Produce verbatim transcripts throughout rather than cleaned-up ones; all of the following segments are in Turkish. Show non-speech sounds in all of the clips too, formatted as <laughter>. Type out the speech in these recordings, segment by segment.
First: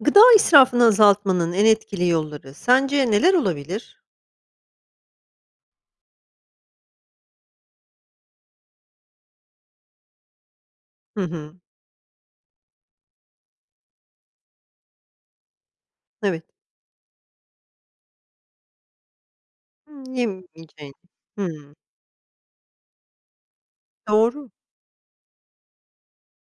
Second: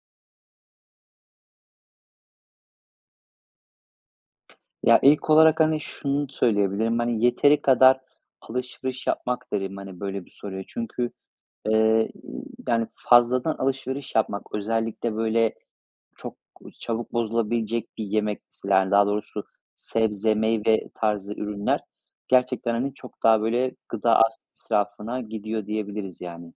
Gıda israfını azaltmanın en etkili yolları sence neler olabilir? Ya, ilk olarak, hani, şunu söyleyebilirim. Hani, "Yeteri kadar alışveriş yapmak." derim, hani, böyle bir soruya. Çünkü, Hı hı. eee, ı yani, fazladan alışveriş yapmak özellikle, böyle, çok Evet. çabuk bozulabilecek bir yemek, mesela, yani, daha doğrusu sebze, meyve <unintelligible> tarzı Hıı. ürünler gerçekten, hani, çok daha, böyle, gıda as Doğru. israfına gidiyor diyebiliriz, yani.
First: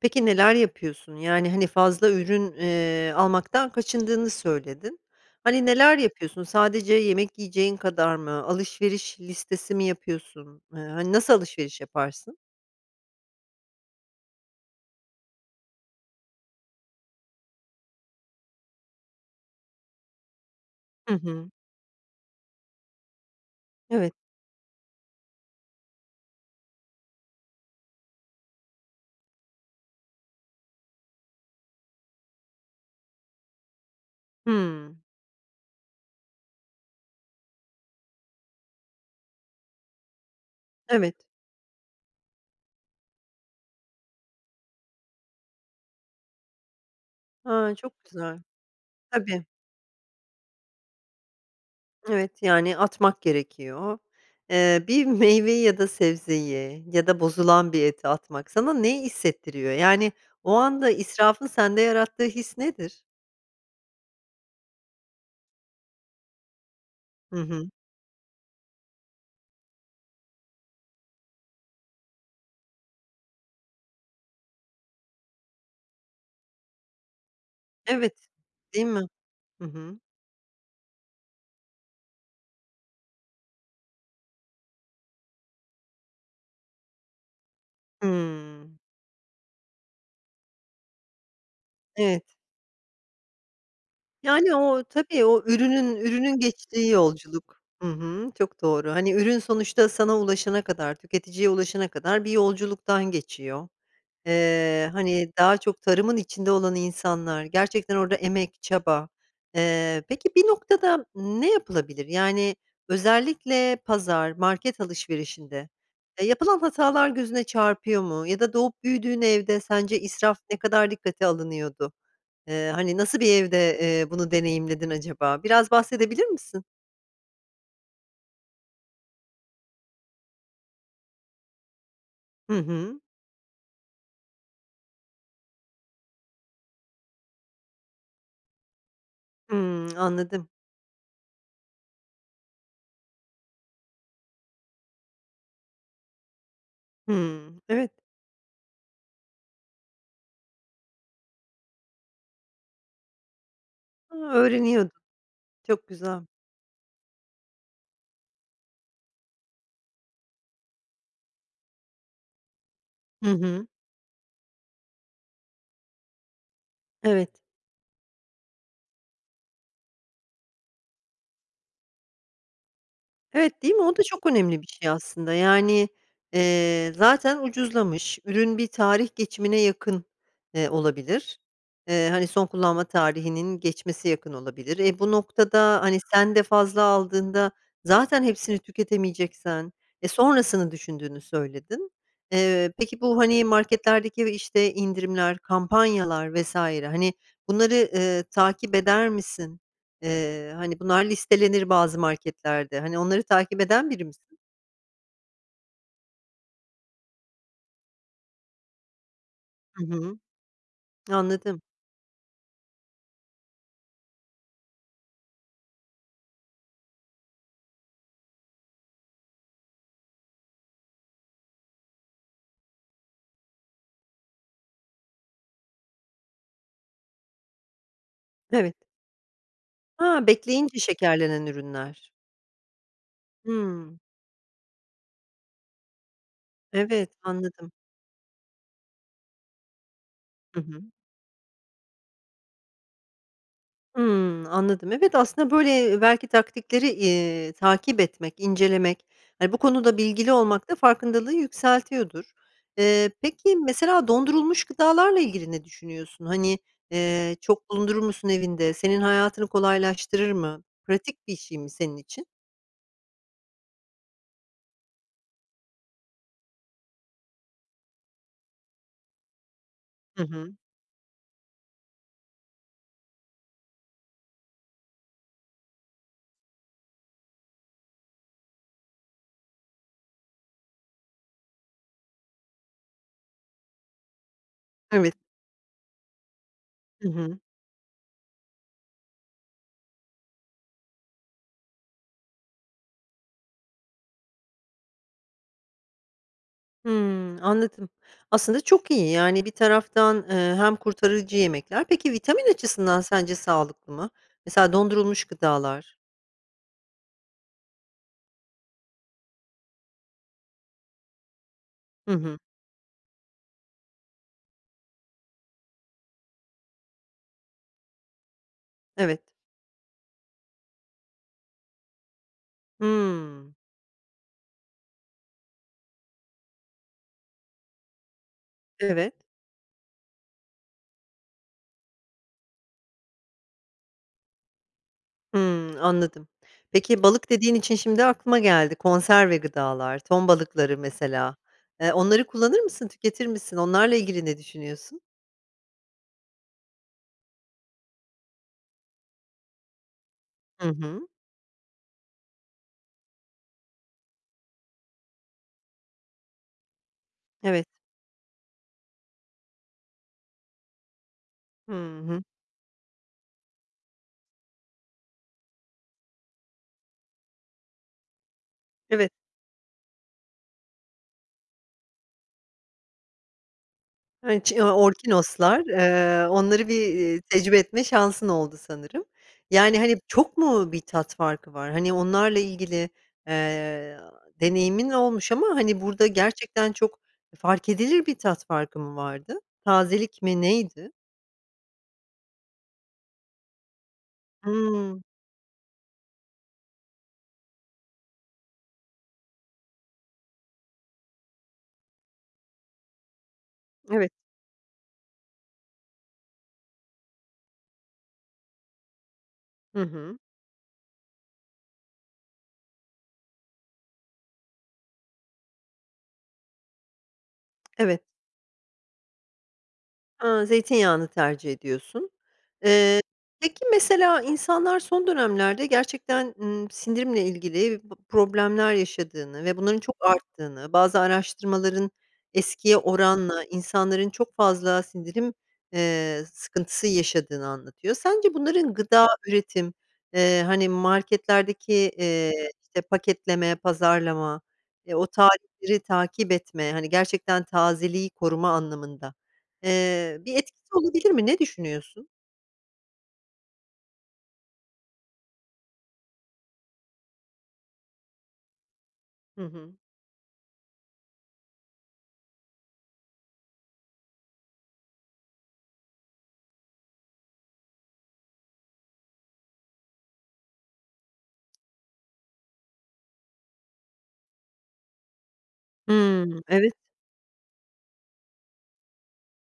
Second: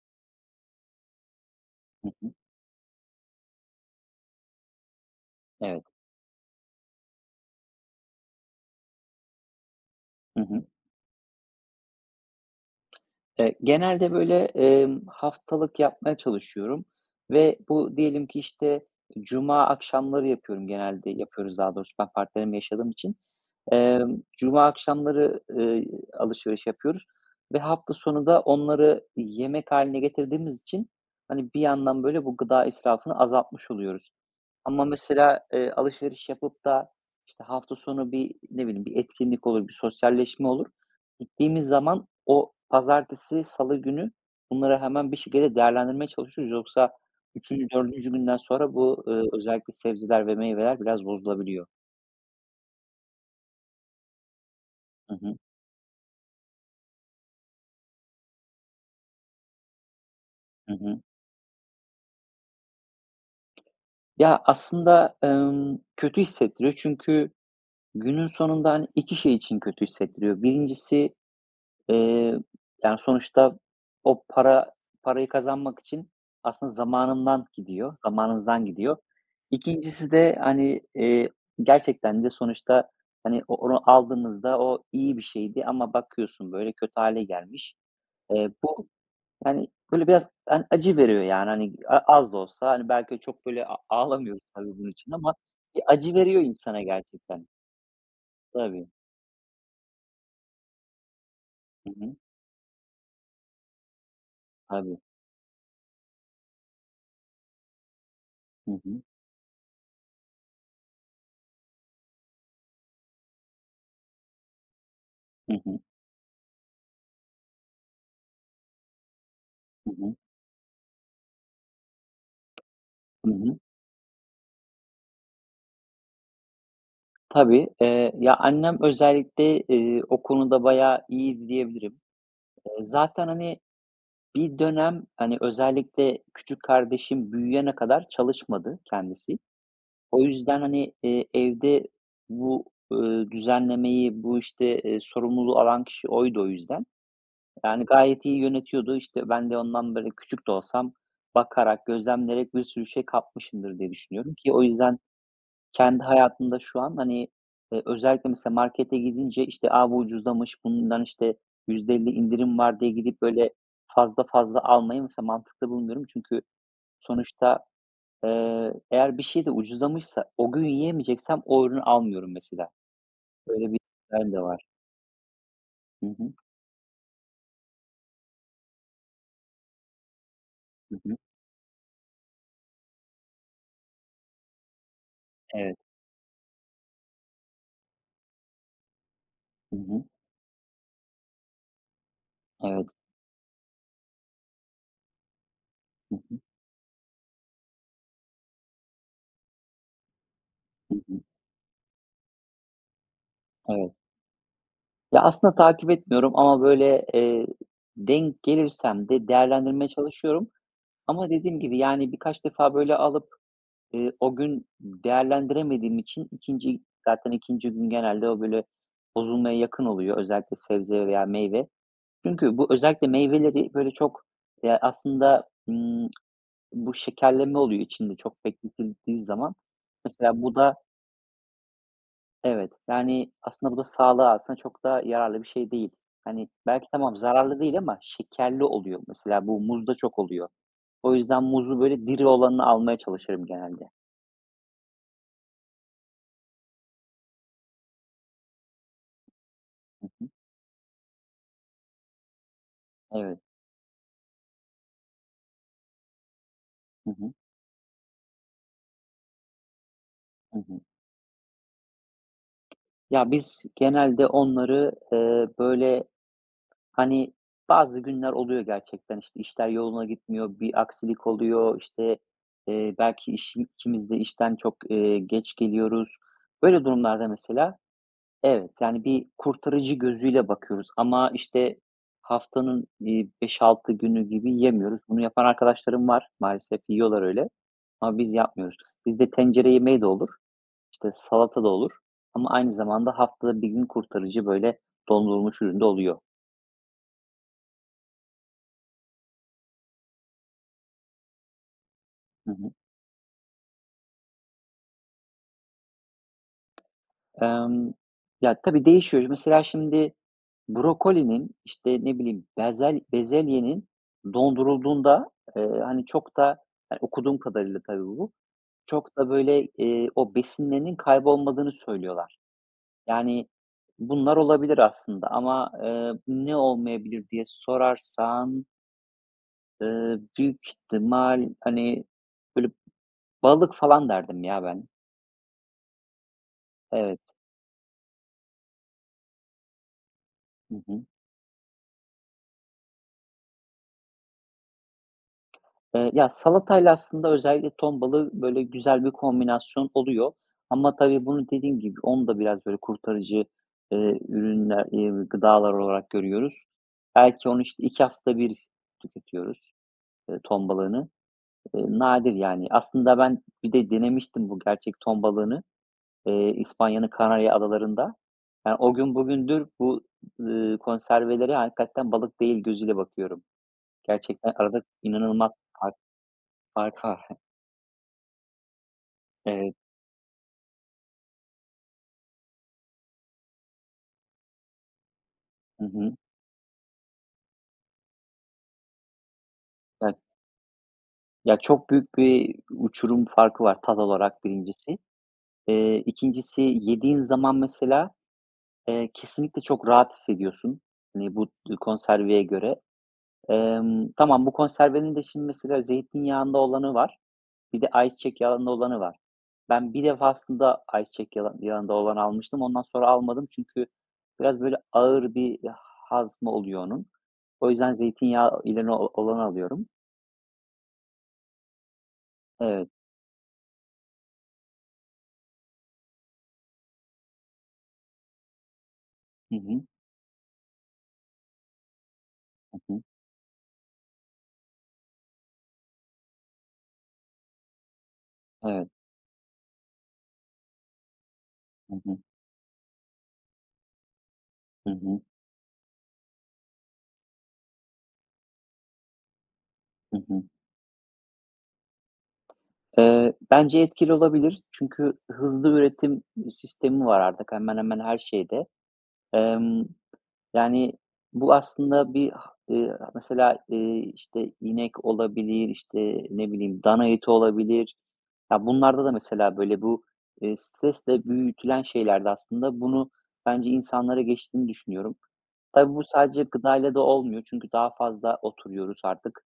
Peki, neler yapıyorsun? Yani, hani, Hı fazla hı. ürün, eee, almaktan kaçındığını söyledin. Hani, Evet. neler yapıyorsun? Sadece yemek yiyeceğin kadar mı? Alışveriş listesi mi Hı yapıyorsun? hı. Iıı, hani, nasıl alışveriş yaparsın? Eee, genelde, böyle, emm, haftalık yapmaya çalışıyorum ve bu diyelim ki, işte, cuma akşamları yapıyorum genelde Hı hı. yapıyoruz daha doğrusu, ben partnerimle yaşadığım için. Evet. Emm, cuma akşamları, ııı, alışveriş yapıyoruz ve hafta sonu da onları yemek hâline getirdiğimiz için, hani, bir yandan, böyle, bu gıda israfını azaltmış oluyoruz ama, Hıı. mesela, eee, alışveriş yapıp da, işte, hafta sonu bir, ne bileyim, bir etkinlik olur, bir sosyalleşme olur. Evet. Gittiğimiz zaman o pazartesi, salı günü bunları hemen bir şekilde değerlendirmeye çalışıyoruz. Yoksa üçüncü, A. Çok dördüncü günden güzel. sonra bu, ııı, Tabii özellikle sebzeler ve meyveler biraz bozulabiliyor. Evet, yani atmak gerekiyor. Eee, bir Hı hı. meyveyi ya da sebzeyi ya da bozulan bir eti atmak sana neyi hissettiriyor? Yani, o Hı anda hı. israfın sende yarattığı his nedir? Ya, aslında, ımm, kötü hissettiriyor çünkü Hı hı. günün sonunda, hani, iki şey için kötü hissettiriyor. birincisi eee, yani, sonuçta o para parayı kazanmak için aslında zamanından gidiyor Evet, zamanımızdan değil gidiyor. mi? Hı hı. ikincisi de, hani, eee, gerçekten de sonuçta, hani, o onu aldığınızda o iyi bir şeydi ama bakıyorsun, böyle, kötü hâle gelmiş. Eee, Hımm. bu, hani, böyle biraz, yani, acı veriyor, yani, hani, a Evet. az da olsa belki ö çok, böyle, a ağlamıyorum Yani, tabii o, bunun için tabii ama o bir ürünün acı ürünün veriyor insana geçtiği gerçekten. yolculuk. Hı hı, çok doğru. Tabii. Hani, ürün sonuçta sana ulaşana kadar, tüketiciye ulaşana Hı hı. kadar bir yolculuktan geçiyor. Eee, Tabii. hani, daha çok tarımın içinde olan insanlar, gerçekten orada emek, Hı hı. çaba. Eee, peki, bir noktada ne yapılabilir? Yani, özellikle pazar, market Hı alışverişinde hı. ya, yapılan hatalar gözüne çarpıyor mu ya da doğup büyüdüğün evde Hı sence hı. israf ne kadar dikkate alınıyordu? Eee, hani, nasıl Hı bir hı. evde, eee, bunu deneyimledin acaba? Biraz bahsedebilir misin? Tabii. Eee, ya, annem özellikle, ııı, o konuda bayağı iyiydi diyebilirim. Hı Iıı, hı. zaten, hani, bir dönem, hani, özellikle küçük kardeşim büyüyene kadar çalışmadı kendisi. Hımm. O Anladım. yüzden, hani, eee, evde bu, ııı, düzenlemeyi, bu işte, ııı, sorumluluğu alan kişi oydu o yüzden. Hımm. Yani, Evet. gayet iyi yönetiyordu. İşte ben de ondan, böyle, küçük de olsam bakarak, gözlemleyerek bir sürü şey kapmışımdır diye Hıı, düşünüyorum ki o öğreniyordun. yüzden Çok kendi güzel. hayatımda şu an, hani, eee, özellikle mesela markete gidince işte, "A, bu ucuzlamış, bundan işte yüzde elli indirim var." diye gidip, Hı böyle, hı. fazla fazla almayı mesela mantıklı bulmuyorum. Çünkü Evet. sonuçta, eee, eğer bir şey de ucuzlamışsa, o gün yiyemeyeceksem o ürünü almıyorum mesela. Evet, Böyle değil bir mi? O da çok <unintelligible> de önemli var. bir şey aslında. Yani, Hı hı. eee, zaten ucuzlamış. Ürün bir tarih geçimine yakın, eee, Hı hı. olabilir. Eee, hani son kullanma tarihinin geçmesi yakın olabilir. E, bu Evet. noktada hani sen de fazla aldığında zaten hepsini tüketemeyeceksen Hı hı. e, sonrasını düşündüğünü söyledin. Eee, Evet. peki, bu, hani, marketlerdeki ve işte indirimler, Hı kampanyalar hı. vs. hani, bunları, ııı, takip eder misin? Eee, hani, Hı bunlar hı. listelenir bazı marketlerde. Hani, onları takip eden Evet. biri misin? Ya, aslında takip etmiyorum. Ama böyle, eee, denk gelirsem de Hı değerlendirmeye hı. çalışıyorum. Ama dediğim Anladım. gibi, yani, birkaç defa böyle alıp, eee, o gün değerlendiremediğim için ikinci, zaten ikinci gün genelde o, böyle, bozulmaya yakın oluyor. Özellikle sebze veya meyve. Çünkü bu özellikle meyveleri böyle çok, ya, aslında, ımm, bu şekerleme oluyor içinde çok Evet. bekletildiği zaman. Ha, Mesela bu da bekleyince şekerlenen ürünler. Evet. Yani, aslında bu da Hımm. sağlığa aslında çok da yararlı bir şey değil. Hani, belki Evet, tamam, zararlı anladım. değil ama şekerli oluyor. Mesela bu muzda çok oluyor. Hı hı. O yüzden muzu böyle diri olanını almaya çalışırım genelde. Hımm, anladım. Evet, aslında, böyle, eee, belki taktikleri, iii, takip etmek, incelemek, hani, bu konuda Hı hı. bilgili olmak da farkındalığı yükseltiyordur. Eee, Evet. peki, mesela dondurulmuş gıdalarla ilgili ne düşünüyorsun? Hani, Hı hı. eee, çok bulundurur musun evinde? Senin hayatını kolaylaştırır Hı mı? hı. Pratik bir şey mi senin için? Ya, biz genelde onları, eee, böyle, hani, bazı günler oluyor gerçekten. İşte, işler yoluna Hı hı. gitmiyor. Bir aksilik oluyor, işte, eee, belki işin ikimiz de işten, eee, çok geç geliyoruz. Böyle durumlarda mesela evet, yani, bir kurtarıcı gözüyle bakıyoruz Ama, işte, haftanın, iii, beş altı günü gibi yiyemiyoruz. Evet. Bunu yapan arkadaşlarım var, maalesef Hı yiyorlar hı. öyle ama biz yapmıyoruz. Bizde tencere yemeği de olur. İşte, salata da olur ama aynı zamanda haftada bir gün kurtarıcı böyle dondurulmuş ürün de oluyor. Hımm, anladım. Aslında çok iyi, yani, bir taraftan, eee, hem kurtarıcı yemekler Peki, vitamin Hı hı. açısından sence sağlıklı mı? Mesela dondurulmuş gıdalar. Emm, ya, tabii değişiyor. Mesela, şimdi, brokolinin, işte, Hı ne hı. bileyim bezel bezelyenin dondurulduğunda, eee, hani, çok da, eee, okuduğum kadarıyla tabii bu, çok Evet. da, böyle, eee, o besinlerinin kaybolmadığını söylüyorlar. Yani, Hımm. bunlar olabilir aslında ama, eee, ne olmayabilir diye sorarsan Evet. eee, büyük ihtimal, hani, böyle, balık falan derdim ya ben. Hımm, anladım. Peki, balık Evet. dediğin için şimdi aklıma geldi; konserve gıdalar, ton balıkları Hı hı. mesela, eee, onları kullanır mısın, tüketir misin, onlarla ilgili ne düşünüyorsun? Eee, ya, salatayla aslında özellikle ton balığı, böyle, güzel bir kombinasyon oluyor. Hı Ama hı. tabii bunu dediğim gibi, onu da biraz, böyle, kurtarıcı, eee, ürünler eee, gıdalar olarak görüyoruz. Belki onu, Evet. işte, iki haftada bir tüketiyoruz, eee, ton balığını. Hı Eee, hı. nadir yani. Aslında ben bir de denemiştim bu gerçek ton balığını, eee, İspanya'nın Kanarya Adaları'nda. Ya, o Evet. gün bugündür, bu, ııı, konservelere hakikaten balık değil gözüyle bakıyorum. Evet, ç Gerçekten ya, arada inanılmaz orkinoslar, bir fark eee, onları bir, fark eee, var. <chuckles> tecrübe etme şansın oldu sanırım. Evet. Yani, hani, çok mu bir tat farkı var? Hani, onlarla ilgili, eee, deneyimin olmuş ama, hani, Hı burada hı. gerçekten çok, e, fark edilir bir tat farkı mı vardı? <unintelligible> Tazelik mi, neydi? Ya, çok büyük bir uçurum farkı var tat olarak birincisi, Hımm. eee, ikincisi, yediğin zaman mesela, eee, kesinlikle çok rahat hissediyorsun, hani, bu dü konserveye göre, emm Evet. Tamam, bu konservenin de, şimdi, mesela zeytinyağında olanı var, bir de ayçiçek yağında olanı var. Hı Ben bir hı. defasında ayçiçek yala yağında olanı almıştım, ondan sonra almadım çünkü biraz, böyle, ağır bir hazmı oluyor onun. O yüzden Evet. zeytinyağı ileni olanı alıyorum. A, zeytinyağını tercih ediyorsun. Evet. Eee, peki mesela, insanlar son dönemlerde gerçekten, ııı, sindirimle ilgili bı problemler yaşadığını ve Hı bunların hı. çok arttığını, bazı araştırmaların eskiye Hı hı. oranla insanların çok fazla sindirim, eee, sıkıntısı yaşadığını anlatıyor. Sence bunların Evet. gıda üretim, eee, hani, marketlerdeki, Hı hı. eee, işte, paketleme, pazarlama, Hı eee, o hı. tarihleri takip etme, hani, gerçekten tazeliği koruma anlamında, Hı eee, bir hı. etkisi olabilir mi? Ne düşünüyorsun? Eee, bence etkili olabilir. Çünkü hızlı üretim sistemi var artık hemen hemen her şeyde. Hı hı. Emm, yani, bu aslında bir ha eee, a mesela, eee, işte, inek olabilir, işte, ne bileyim dana eti olabilir. Ya, bunlarda da mesela, böyle, bu, eee, stresle büyütülen şeylerde aslında, bunu bence insanlara geçtiğini düşünüyorum. Tabii bu Hımm, sadece evet. gıdayla da olmuyor çünkü daha fazla oturuyoruz artık,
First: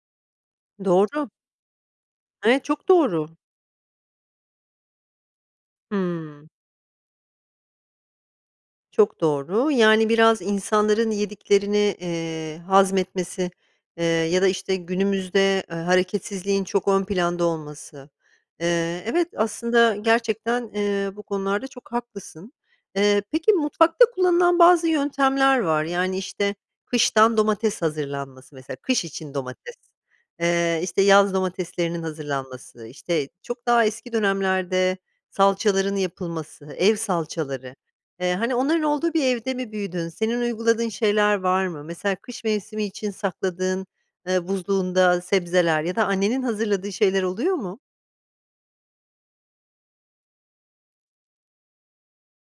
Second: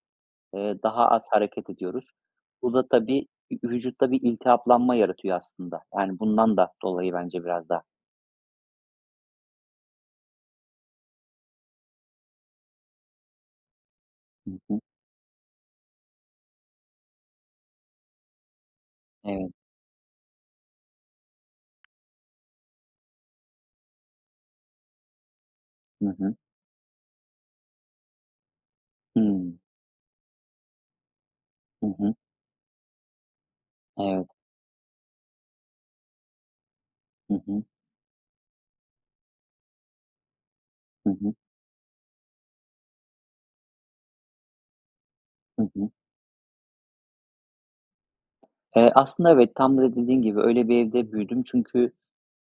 eee, daha Doğru. az hareket ediyoruz. Evet, Bu çok da tabii doğru. ü vücutta bir iltihaplanma yaratıyor aslında. Yani, Hımm. bundan da dolayı bence biraz da. Çok doğru. Yani, biraz insanların yediklerini, eee, hazmetmesi, eee, ya da, Hı işte, hı. günümüzde, eee, hareketsizliğin çok ön planda olması. Eee, evet, Evet. aslında gerçekten, eee, bu konularda çok haklısın. Eee, peki mutfakta kullanılan bazı yöntemler var, Hı yani, hı. işte, kıştan domates hazırlanması mesela, kış için Hımm. domates. Eee, işte, yaz Hı domateslerinin hı. hazırlanması, işte, çok daha eski Evet. dönemlerde salçaların yapılması, ev Hı hı. salçaları. Eee, hani, onların olduğu bir evde mi büyüdün? Senin uyguladığın Hı hı. şeyler var mı? Mesela kış mevsimi için sakladığın, eee, buzluğunda Hı sebzeler hı. ya da annenin hazırladığı şeyler oluyor mu? Eee, aslında evet. Tam da dediğin gibi, öyle bir evde büyüdüm. Çünkü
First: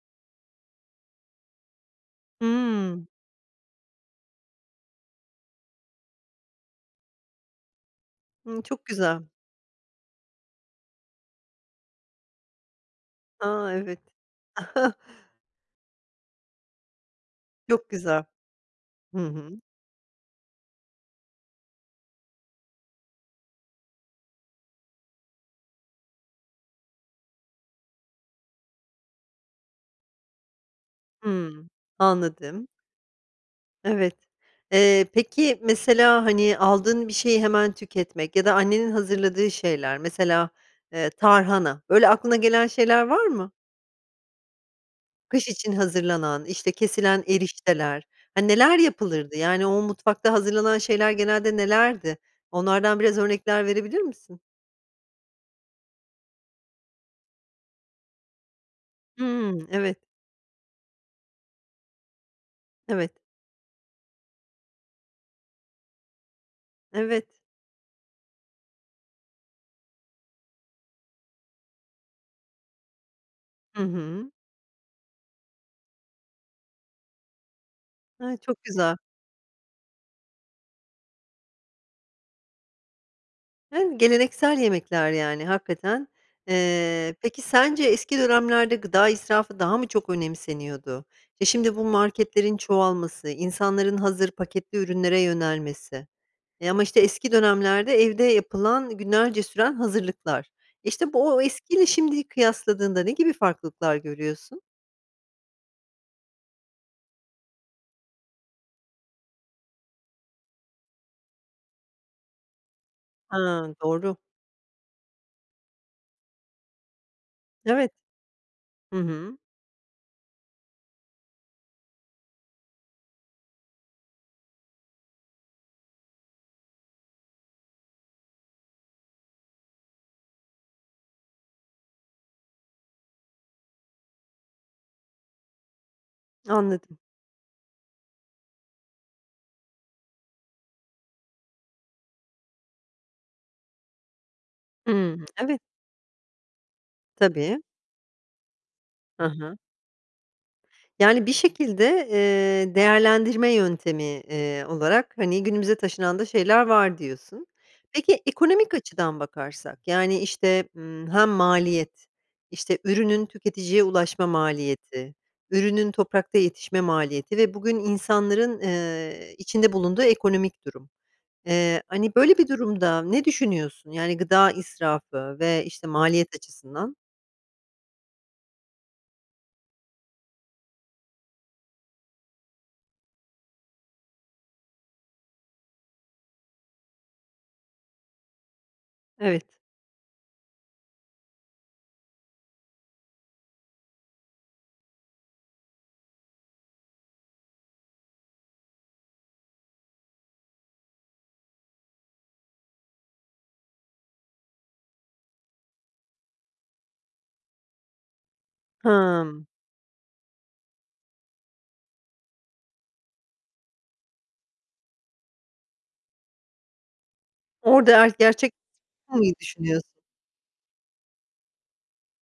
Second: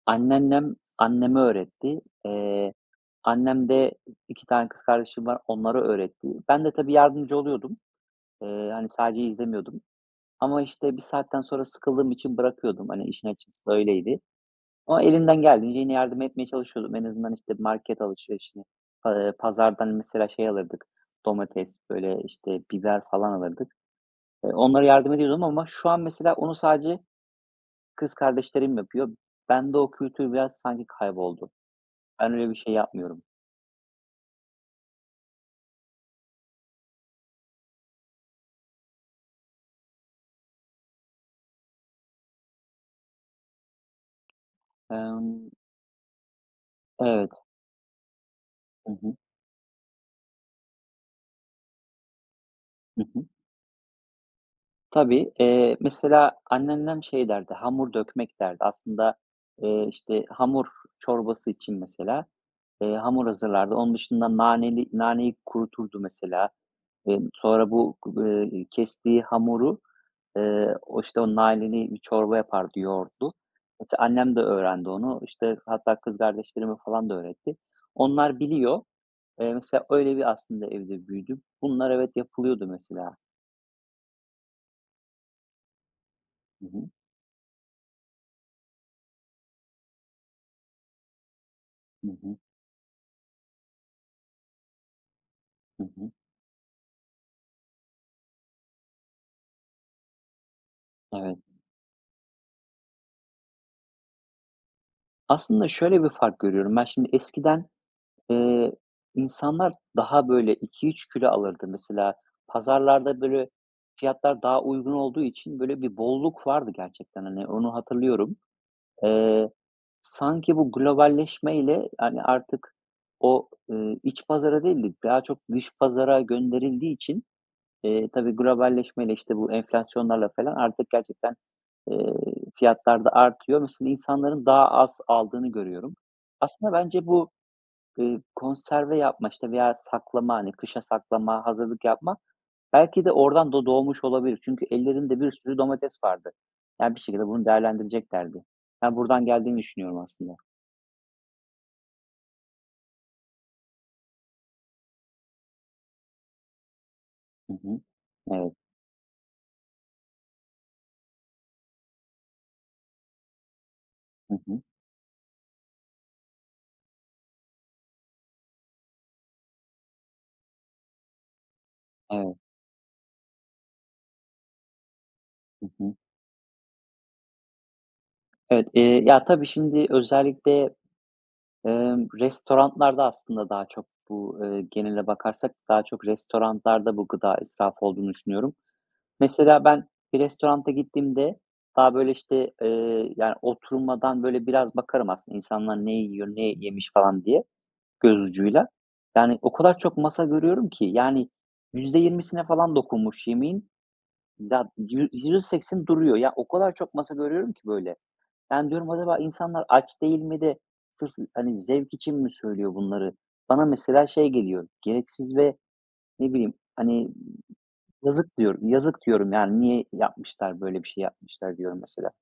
anneannem anneme öğretti. Eee, Hımm. annem de iki tane kız kardeşim var, onlara öğretti. Ben de tabii yardımcı oluyordum. Hımm, Eee, çok hani, güzel. sadece izlemiyordum ama, işte, bir saatten sonra sıkıldığım için bırakıyordum, hani, işin A, açıkçası evet. öyleydi. <chuckles> Ama elimden geldiğince yine yardım etmeye çalışıyordum. En azından, işte, bir Çok market güzel. alışverişini, Hı pa eee, hı. pazardan mesela şey alırdık, domates, böyle, işte, biber falan alırdık. Eee, onlara yardım ediyordum ama şu an mesela onu sadece kız kardeşlerim yapıyor. Bende o kültür biraz sanki kayboldu. Hımm, Ben öyle bir anladım. şey yapmıyorum. Evet. Eee, peki, mesela, hani, aldığın bir şeyi hemen tüketmek ya da annenin hazırladığı şeyler, mesela, eee, tarhana. Böyle aklına gelen şeyler var mı? Kış Emm için hazırlanan, işte, kesilen Evet. erişteler, hani, neler Hı hı. yapılırdı? Yani, o mutfakta hazırlanan şeyler genelde nelerdi? Onlardan Hı biraz hı. örnekler verebilir misin? Tabii, eee, mesela anneannem şey derdi, "hamur dökmek" derdi. Aslında, Hımm, eee, evet. işte, hamur çorbası için mesela, eee, Evet. hamur hazırlardı. Onun dışında naneli naneyi kuruturdu mesela. Eee, Evet. sonra bu gu eee, kestiği hamuru, eee, o, işte, o naneli bir çorba yapardı yoğurtlu. Hı Mesela hı. annem de öğrendi onu. İşte, hatta kız kardeşlerime falan da öğretti. Ay, Onlar çok biliyor. güzel. Eee, mesela öyle bir aslında evde büyüdüm. Bunlar evet, yapılıyordu mesela. Hımm, geleneksel yemekler, yani, hakikaten. Hı hı. Eee, peki sence eski dönemlerde gıda israfı daha mı çok önemseniyordu? E, şimdi, bu Hı hı. marketlerin çoğalması, insanların hazır paketli ürünlere Hı yönelmesi. hı. E, ama, işte, eski dönemlerde evde yapılan, günlerce süren hazırlıklar. İşte, bu Evet. o eskiyle şimdiyi kıyasladığında ne gibi farklılıklar görüyorsun? Aslında şöyle bir fark görüyorum ben. Şimdi, eskiden, ııı, insanlar daha, böyle, iki üç kilo alırdı. Mesela, pazarlarda, böyle, Hıı, doğru. fiyatlar daha uygun olduğu için, böyle, bir bolluk vardı gerçekten, hani, onu Evet. hatırlıyorum. Hı hı. Eee, sanki bu globalleşmeyle, yani, artık o, eee, iç pazara değil de daha çok dış pazara gönderildiği için, eee, tabii globalleşmeyle, işte, bu enflasyonlarla felan artık gerçekten, ııı, fiyatlar da artıyor. Mesela, insanların daha az aldığını görüyorum. Aslında Anladım. bence bu, ııı, konserve yapma, işte, veya saklama, hani, kışa saklama, hazırlık yapma belki de oradan da doğmuş olabilir. Çünkü ellerinde Hımm, bir sürü evet. domates vardı. Yani, bir şekilde bunu Tabii. değerlendireceklerdi. Ben Hı buradan hı. geldiğini düşünüyorum aslında. Yani bir şekilde, eee, değerlendirme yöntemi, eee, olarak, hani, günümüze taşınan da şeyler var diyorsun. Hı hı. Peki, Evet. ekonomik açıdan bakarsak, yani, işte, ımm, hem maliyet, işte, ürünün tüketiciye ulaşma Hı hı. maliyeti, ürünün toprakta yetişme maliyeti ve bugün insanların, eee, içinde bulunduğu ekonomik durum. Eee, hani, Evet. böyle bir durumda ne düşünüyorsun? Yani, gıda israfı ve, Hı işte, hı. maliyet açısından? Evet, iii, ya tabii şimdi özellikle, ımm, restorantlarda aslında daha çok bu, ııı, genele bakarsak daha çok restorantlarda bu gıda israfı olduğunu düşünüyorum. Evet. Mesela, ben bir restoranta gittiğimde daha, böyle, işte, ııı, yani, oturmadan, böyle, biraz bakarım aslında insanlar ne yiyor, ne yemiş falan diye göz ucuyla. Yani, o kadar çok masa görüyorum ki, yani, yüzde yirmisine falan dokunmuş yemeğin, da yü yüzde sekseni duruyor. Ya, o kadar çok masa görüyorum ki böyle. Yani, diyorum: "Acaba Hımm. insanlar aç değil mi de sırf, hani, zevk için mi söylüyor bunları?" Bana mesela şey geliyor. Gereksiz ve ne bileyim, hani, Orada eğer ki yazık, gerçek diyorum. "Yazık." diyorum, <unintelligible> yani. düşünüyorsun? "Niye yapmışlar? Böyle bir şey yapmışlar." diyorum mesela.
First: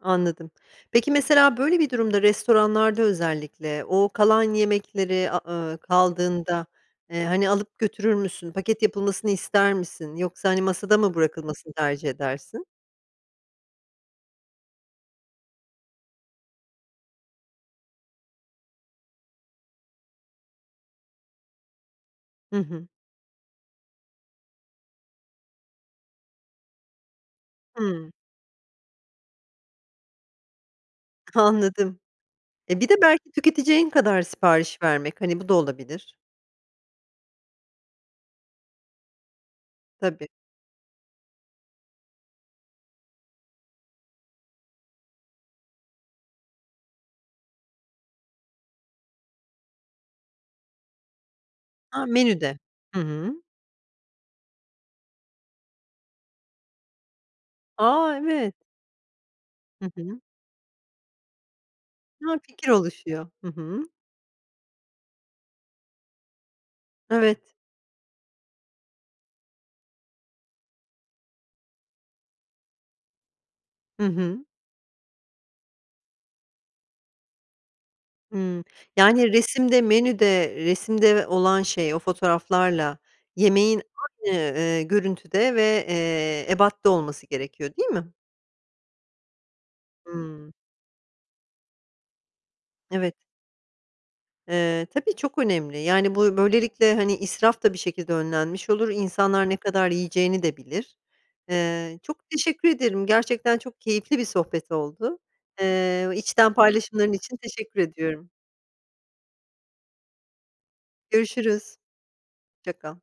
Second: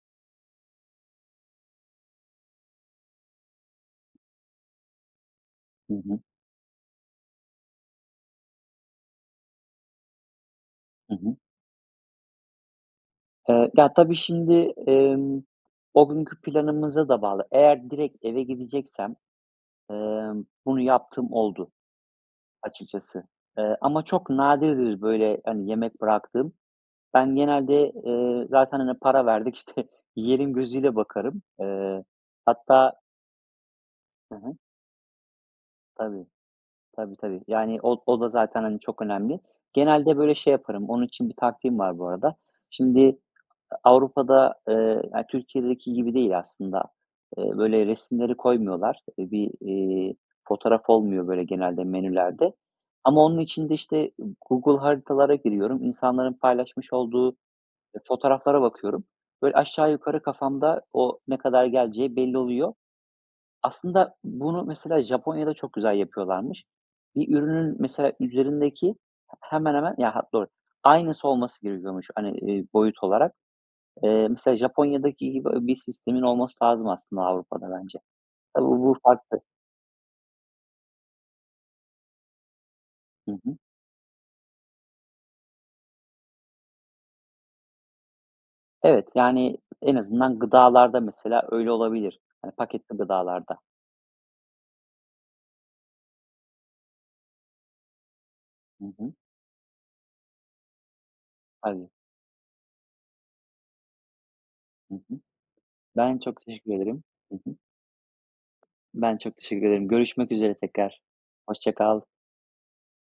Anladım. Peki, mesela, böyle bir durumda restoranlarda özellikle o kalan yemekleri, a ııı, Hı hı. kaldığında, ııı, hani, alıp götürür müsün, paket yapılmasını ister misin yoksa, hani, masada mı Hı hı. bırakılmasını tercih edersin? Iıı, ta tabii şimdi, ımm, o günkü planımıza da bağlı. Eğer direkt eve gideceksem, ımm, bunu yaptığım oldu Hı hı. açıkçası. Iıı, ama çok nadirdir, böyle, hani, yemek bıraktığım. Ben genelde, Hımm. ııı, "Zaten, hani, para verdik. İşte, yiyelim." gözüyle bakarım. Anladım. Iıı, E, bir hatta de belki tüketeceğin kadar Hı hı. sipariş vermek, hani, bu da olabilir. Tabii, tabii, tabii. Yani, o o da zaten, hani, çok önemli. Genelde, Tabii. böyle, şey yaparım, onun için bir taktiğim var bu arada. Şimdi A Avrupa'da, ııı, ya, Türkiye'deki gibi değil aslında. Iıı, böyle, resimleri koymuyorlar. İii, bir, iii, fotoğraf olmuyor, böyle, genelde Ha, menülerde menüde. Hı ama onun hı. için de, işte, Google Haritalar'a giriyorum. İnsanların paylaşmış olduğu e A! Evet. fotoğraflara bakıyorum. Böyle, Hı aşağı hı. yukarı kafamda o ne kadar geleceği Ha, belli fikir oluyor. oluşuyor. Hı hı. Aslında bunu, mesela, Japonya'da çok güzel yapıyorlarmış. Bir Evet. ürünün, mesela, üzerindeki, h hemen hemen, ya hat doğru, aynısı olması gerekiyormuş, hani, iii, boyut olarak. Hı Iıı, hı. mesela, Japonya'daki gibi ö bir sistemin olması lazım aslında Avrupa'da bence. Hımm. Tabii bu bu Yani, farklı. resimde, menüde, resimde ve olan şey, o fotoğraflarla Hı hı. yemeğin aynı, ııı, görüntüde ve, eee, ebatta olması gerekiyor, değil mi? Evet. Yani en azından Hımm. gıdalarda mesela, öyle olabilir. Hani paketli Evet. gıdalarda. Eee, tabii çok önemli, yani, buy böylelikle, hani, israf da bir şekilde önlenmiş Hı olur, hı. insanlar ne kadar yiyeceğini de bilir. Tabii. Eee, çok teşekkür ederim, gerçekten çok keyifli bir sohbet Hı oldu. hı. Iıı, Ben çok içten teşekkür ederim. paylaşımların için Hı hı. teşekkür ediyorum. Ben çok teşekkür ederim. Görüşmek üzere tekrar. Hoşça Görüşürüz, kal. hoşça kal.